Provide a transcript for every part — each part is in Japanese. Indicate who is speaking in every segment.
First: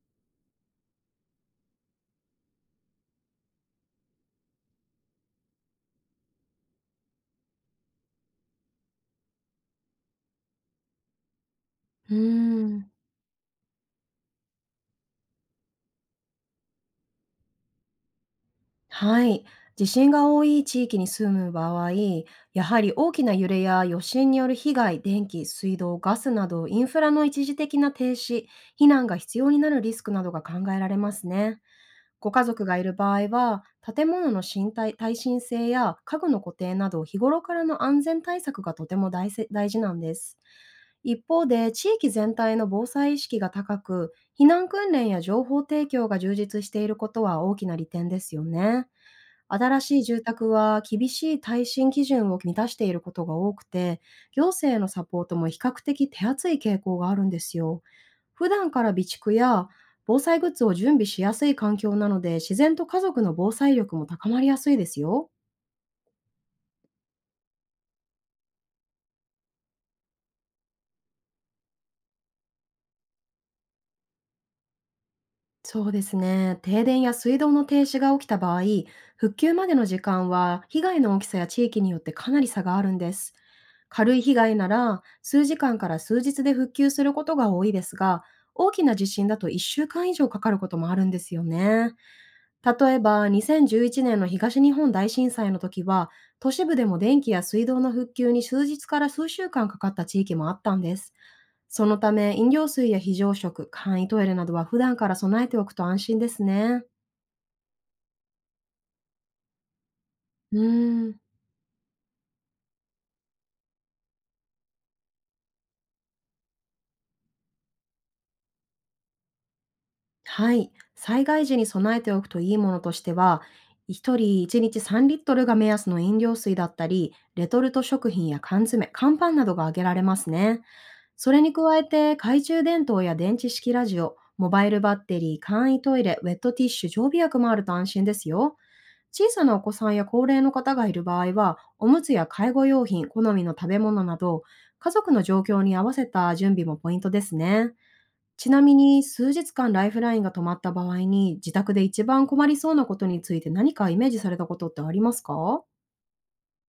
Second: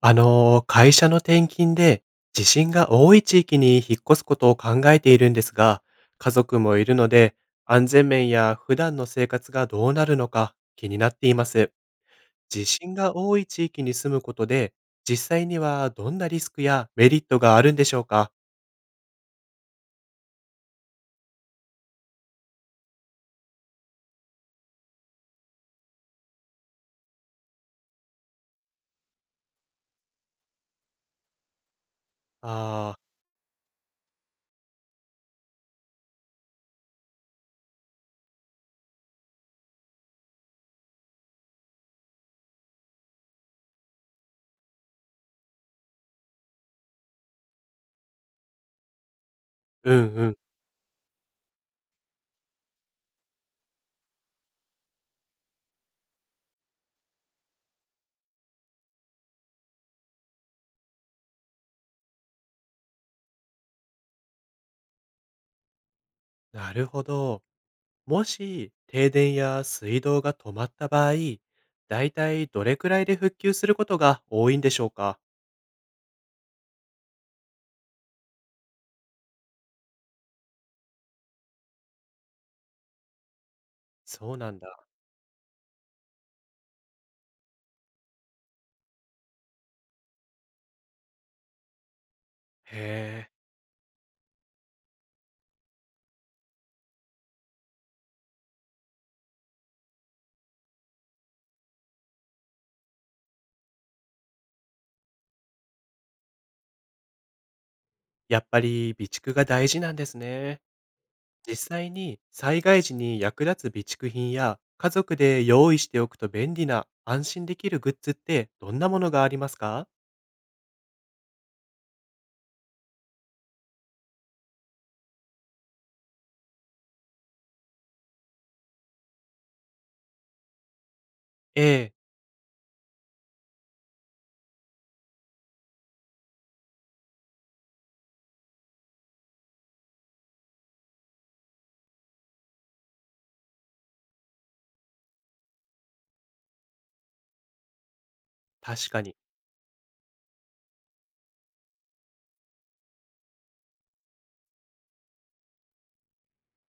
Speaker 1: 会社の転勤で地震が多い地域に引っ越すことを考えているんですが、家族もいるので、安全面や普段の生活がどうなるのか気になっています。
Speaker 2: う
Speaker 1: 地
Speaker 2: ーん。
Speaker 1: 震が多い地域に住むことで、実際にはどんなリスクやメリットがあるんでしょうか？
Speaker 2: はい。地震が多い地域に住む場合、やはり大きな揺れや余震による被害、電気、水道、ガスなどインフラの一時的な停止、避難が必要になるリスクなどが考えられますね。ご家族がい
Speaker 1: あ
Speaker 2: る
Speaker 1: あー、
Speaker 2: 場合は、建物の身体耐震性や家具の固定など日頃からの安全対策がとても大事なんです。一方で、地域全体の防災意識が高く、避難訓練や情報提供が充実していることは大きな利点ですよね。新
Speaker 1: う
Speaker 2: しい
Speaker 1: ん
Speaker 2: 住
Speaker 1: うん。
Speaker 2: 宅は厳しい耐震基準を満たしていることが多くて、行政のサポートも比較的手厚い傾向があるんですよ。普段から備蓄や防災グッズを準備しやすい環境なので、自然と家族の防災力も高まりやすいですよ。
Speaker 1: なるほど。もし停電や水道が止まった場合、だいたいどれくらいで復旧することが多いんでしょうか？
Speaker 2: そうですね。停電や水道の停止が起きた場合、復旧までの時間は被害の大きさや地域によってかなり差があるんです。軽い被
Speaker 1: そうな
Speaker 2: 害
Speaker 1: ん
Speaker 2: な
Speaker 1: だ。
Speaker 2: ら数時間から数日で復旧することが多いですが、大きな地震だと1週間以上かかることもあるんですよね。
Speaker 1: へ
Speaker 2: 例えば
Speaker 1: え。
Speaker 2: 2011年の東日本大震災の時は、都市部でも電気や水道の復旧に数日から数週間かかった地域もあったんです。そのため、飲料水や非常食、簡易トイレなどは普段から備えておくと安心ですね。
Speaker 1: やっぱり備蓄が大事なんです
Speaker 2: う
Speaker 1: ね。
Speaker 2: ーん、
Speaker 1: 実際に災害時に役立つ備蓄品や家族で用意しておくと便利な安心できるグッズってどんなものがありますか？
Speaker 2: はい。災害時に備えておくといいものとしては、1人1日3リットルが目安の飲料水だったり、レトルト食品や缶詰、乾パンなどが挙げられますね。それに
Speaker 1: え
Speaker 2: 加え
Speaker 1: え、
Speaker 2: て、懐中電灯や電池式ラジオ、モバイルバッテリー、簡易トイレ、ウェットティッシュ、常備薬もあると安心ですよ。小さなお子さんや高齢の方がいる場合は、おむつや介護用品、好みの食べ物など、家族の状況に合わせた準備もポイントですね。ちなみ
Speaker 1: 確
Speaker 2: に、
Speaker 1: かに。
Speaker 2: 数日間ライフラインが止まった場合に、自宅で一番困りそうなことについて何かイメージされたことってありますか？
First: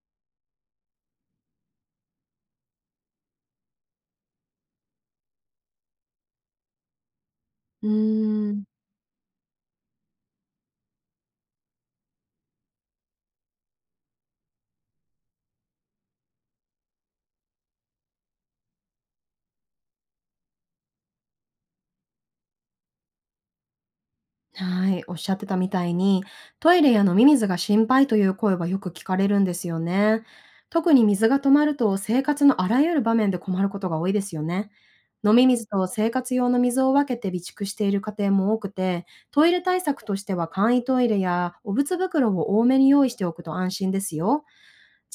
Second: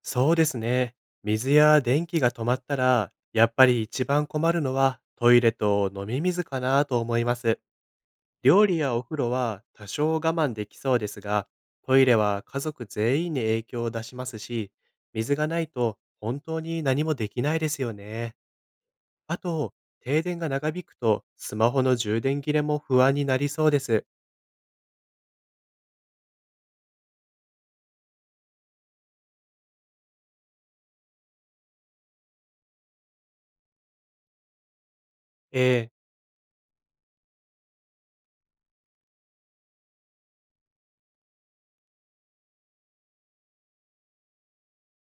Speaker 1: そうですね。水や電気が止まったら、やっぱり一番困るのはトイレと飲み水かなと思います。
Speaker 2: うーん。
Speaker 1: 料理やお風呂は多少我慢できそうですが、トイレは家族全員に影響を出しますし、水がないと本当に何もできないですよね。あと、停電が長引くとスマホの充電切れも不安になりそうです。
Speaker 2: はい、おっしゃってたみたいに、トイレや飲み水が心配という声はよく聞かれるんですよね。特に水が止まると、生活のあらゆる場面で困ることが多いですよね。飲み水と
Speaker 1: えー、
Speaker 2: 生活用の水を分けて備蓄している家庭も多くて、トイレ対策としては簡易トイレやお物袋を多めに用意しておくと安心ですよ。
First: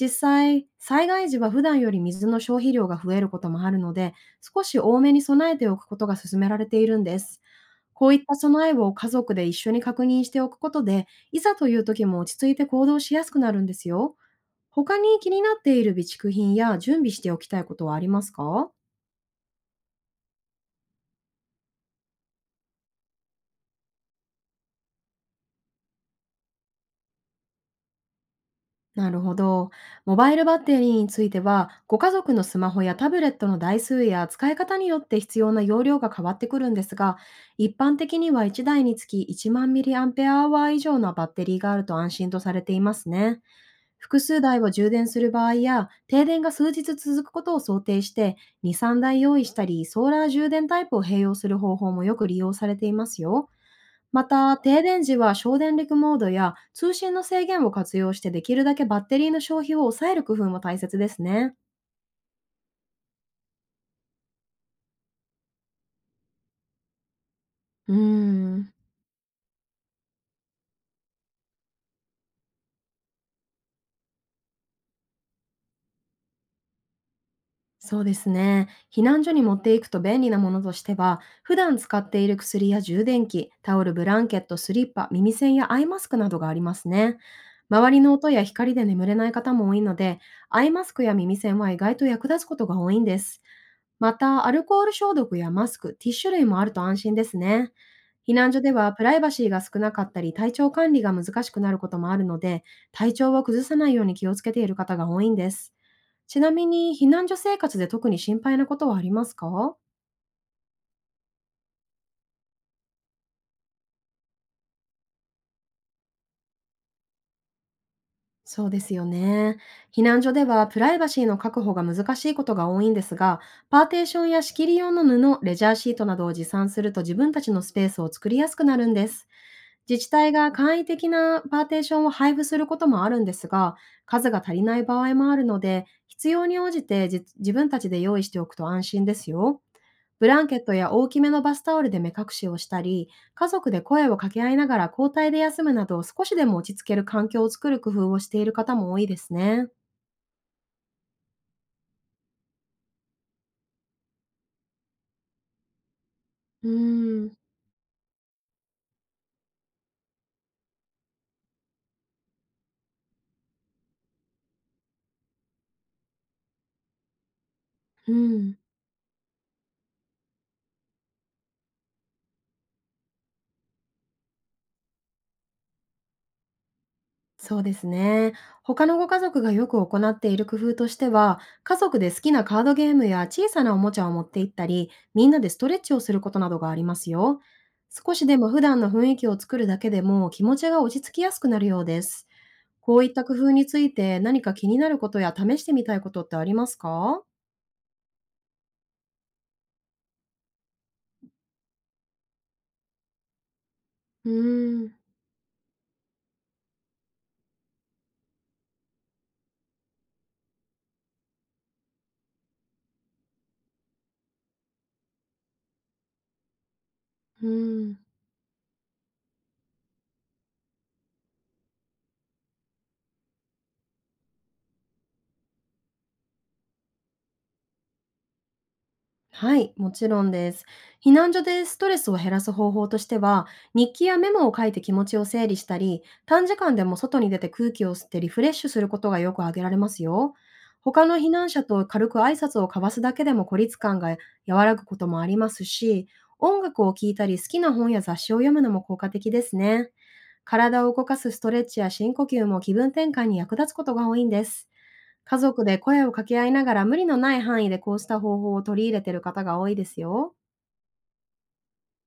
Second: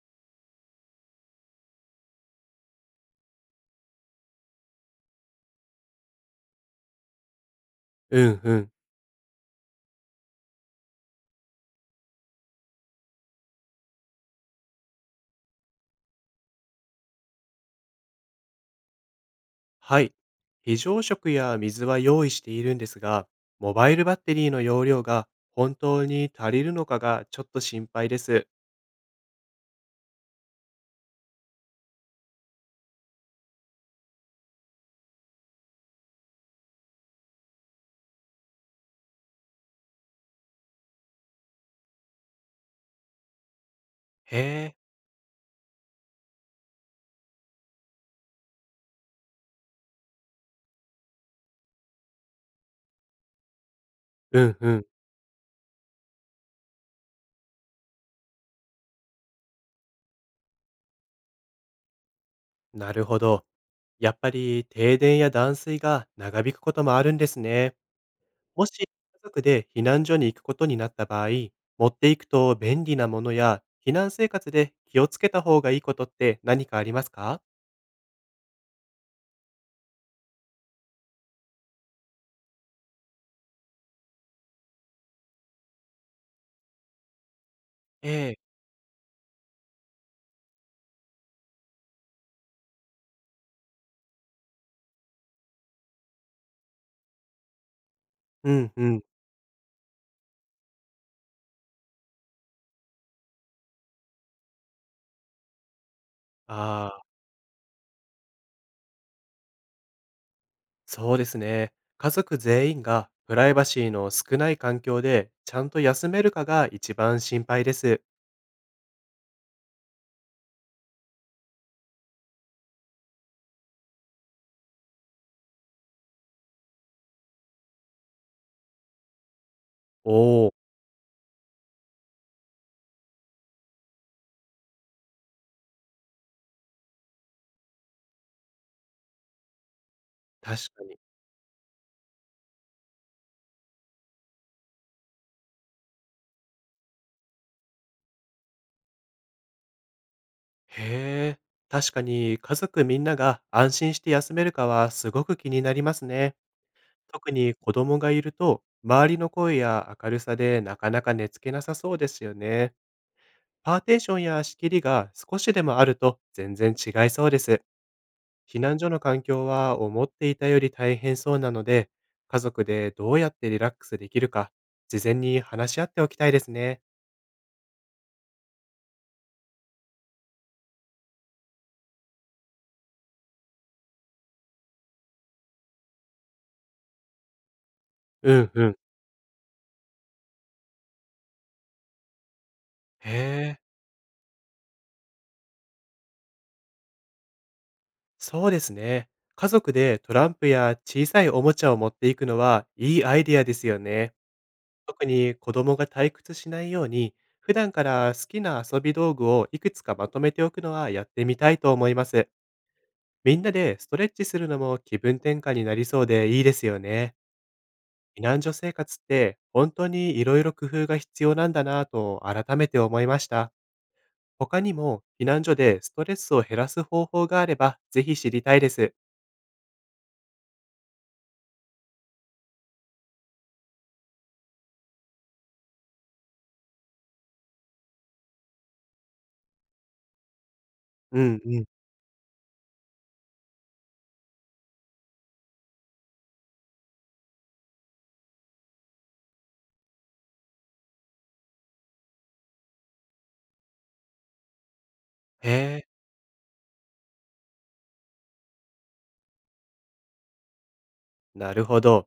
Speaker 2: 実際、災害時は普段より水の消費量が増えることもあるので、少し多めに備えておくことが勧められているんです。こうい
Speaker 1: う
Speaker 2: った
Speaker 1: んう
Speaker 2: 備
Speaker 1: ん、
Speaker 2: えを家族で一緒に確認しておくことで、いざという時も落ち着いて行動しやすくなるんですよ。他に気になっている備蓄品や準備しておきたいことはありますか？
Speaker 1: はい。非常食や水は用意しているんですが、モバイルバッテリーの容量が本当に足りるのかがちょっと心配です。
Speaker 2: なるほど。モバイルバッテリーについては、ご家族のスマホやタブレットの台数や使い方によって必要な容量が変わってくるんですが、一般的には1台につき1万 mAh 以上のバッテリーがあると安心とされていますね。複
Speaker 1: へ
Speaker 2: 数台を
Speaker 1: え、
Speaker 2: 充電する場合や、停電が数日続くことを想定して、2、3台用意したり、ソーラー充電タイプを併用する方法もよく利用されていますよ。ま
Speaker 1: う
Speaker 2: た、
Speaker 1: んう
Speaker 2: 停
Speaker 1: ん、
Speaker 2: 電時は省電力モードや通信の制限を活用して、できるだけバッテリーの消費を抑える工夫も大切ですね。
Speaker 1: なるほど。やっぱり停電や断水が長引くこともあるんですね。
Speaker 2: うー
Speaker 1: もし
Speaker 2: ん。
Speaker 1: 家族で避難所に行くことになった場合、持っていくと便利なものや避難生活で気をつけた方がいいことって何かありますか？
Speaker 2: そうですね。避難所に持っていくと便利なものとしては、普段使っている薬や充電器、タオル、ブランケット、スリッパ、耳栓やアイマスクなどがありますね。周りの
Speaker 1: え
Speaker 2: 音
Speaker 1: え、
Speaker 2: や光で眠れない方も多いので、アイマスクや耳栓は意外と役立つことが多いんです。また、アルコール消毒やマスク、ティッシュ類もあると安心ですね。避
Speaker 1: う
Speaker 2: 難所で
Speaker 1: んう
Speaker 2: は
Speaker 1: ん。
Speaker 2: プライバシーが少なかったり、体調管理が難しくなることもあるので、体調を崩さないように気をつけている方が多いんです。ちなみ
Speaker 1: あ
Speaker 2: に、
Speaker 1: あ、
Speaker 2: 避難所生活で特に心配なことはありますか？
Speaker 1: そうですね。家族全員がプライバシーの少ない環境でちゃんと休めるかが一番心配です。
Speaker 2: そうですよね。避難所ではプライバシーの確保が難しいことが多いんですが、パーテーションや仕切り用の布、レジャーシートなどを持参すると、自分たちのスペースを作りやすくなるんです。自治体
Speaker 1: お
Speaker 2: が
Speaker 1: お、
Speaker 2: 簡易的なパーテーションを配布することもあるんですが、数が足りない場合もあるので、必要に応じて自分たちで用意しておくと安心ですよ。ブランケ
Speaker 1: 確
Speaker 2: ット
Speaker 1: か
Speaker 2: や
Speaker 1: に。
Speaker 2: 大きめのバスタオルで目隠しをしたり、家族で声を掛け合いながら交代で休むなど、少しでも落ち着ける環境を作る工夫をしている方も多いですね。
Speaker 1: へえ、確かに家族みんなが安心して休めるかはすごく気になりますね。
Speaker 2: うー
Speaker 1: 特
Speaker 2: ん、
Speaker 1: に子供がいると、周りの声や明るさでなかなか寝つけなさそうですよね。パーテーションや仕切りが少しでもあると全然違いそうです。
Speaker 2: うん。
Speaker 1: 避難所の環境は思っていたより大変そうなので、家族でどうやってリラックスできるか、事前に話し合っておきたいですね。
Speaker 2: そうですね。他のご家族がよく行っている工夫としては、家族で好きなカードゲームや小さなおもちゃを持って行ったり、みんなでストレッチをすることなどがありますよ。少し
Speaker 1: う
Speaker 2: でも
Speaker 1: ん
Speaker 2: 普
Speaker 1: うん。
Speaker 2: 段の雰囲気を作るだけでも、気持ちが落ち着きやすくなるようです。こうい
Speaker 1: へ
Speaker 2: った工夫
Speaker 1: え、
Speaker 2: について、何か気になることや試してみたいことってありますか？
Speaker 1: そうですね。家族でトランプや小さいおもちゃを持っていくのはいいアイディアですよね。
Speaker 2: うーん、
Speaker 1: 特に子供が退屈しないように、普段から好きな遊び道具をいくつかまとめておくのはやってみたいと思います。みんなでストレッチするのも気分転換になりそうでいいですよね。
Speaker 2: うん。
Speaker 1: 避難所生活って本当にいろいろ工夫が必要なんだなぁと改めて思いました。他にも避難所でストレスを減らす方法があればぜひ知りたいです。
Speaker 2: はい、もちろんです。避難所でストレスを減らす方法としては、日記やメモを書いて気持ちを整理したり、短時間でも外に出て空気を吸ってリフレッシュすることがよく挙げられますよ。他の
Speaker 1: う
Speaker 2: 避
Speaker 1: ん
Speaker 2: 難
Speaker 1: う
Speaker 2: 者
Speaker 1: ん。
Speaker 2: と軽く挨拶を交わすだけでも孤立感が和らぐこともありますし、音楽を聴いたり好きな本や雑誌を読むのも効果的ですね。体を動かすストレッチや深呼吸も気分転換に役立つことが多いんです。家
Speaker 1: へ
Speaker 2: 族で
Speaker 1: え、
Speaker 2: 声を掛け合いながら、無理のない範囲でこうした方法を取り入れている方が多いですよ。
Speaker 1: なるほど。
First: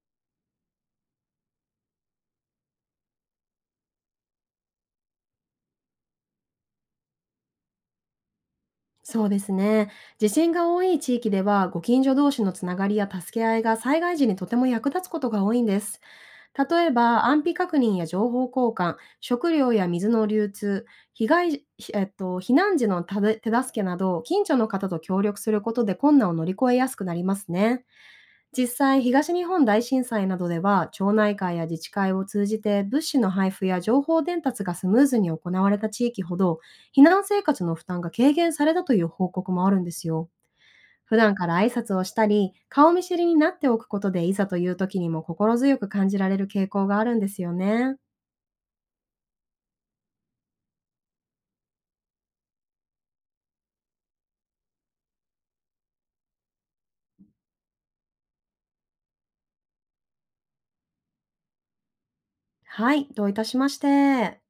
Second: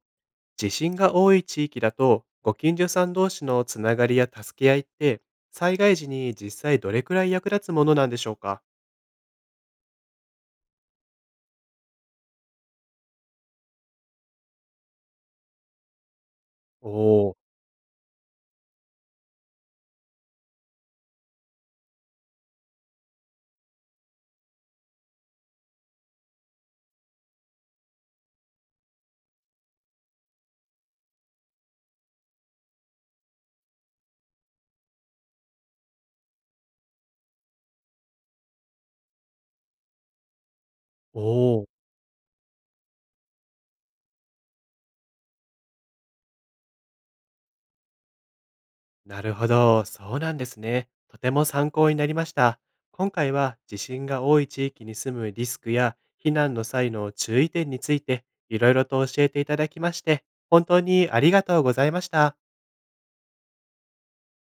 Speaker 1: 地震が多い地域だと、ご近所さん同士のつながりや助け合いって、災害時に実際どれくらい役立つものなんでしょうか？
Speaker 2: そうですね。地震が多い地域では、ご近所同士のつながりや助け合いが災害時にとても役立つことが多いんです。例えば、
Speaker 1: おー、
Speaker 2: 安否確認や情報交換、食料や水の流通、被害、避難時の手助けなど、近所の方と協力することで困難を乗り越えやすくなりますね。実際、東日本大震災などでは、町内会や自治会を通じて物資の配布や情報伝達がスムーズに行われた地域ほど、避難生活の負担が軽減されたという報告もあるんですよ。普段から
Speaker 1: おー、
Speaker 2: 挨拶をしたり、顔見知りになっておくことで、いざという時にも心強く感じられる傾向があるんですよね。
Speaker 1: なるほど、そうなんですね。とても参考になりました。今回は地震が多い地域に住むリスクや避難の際の注意点について、いろいろと教えていただきまして、本当にありがとうございました。
Speaker 2: はい、どういたしまして。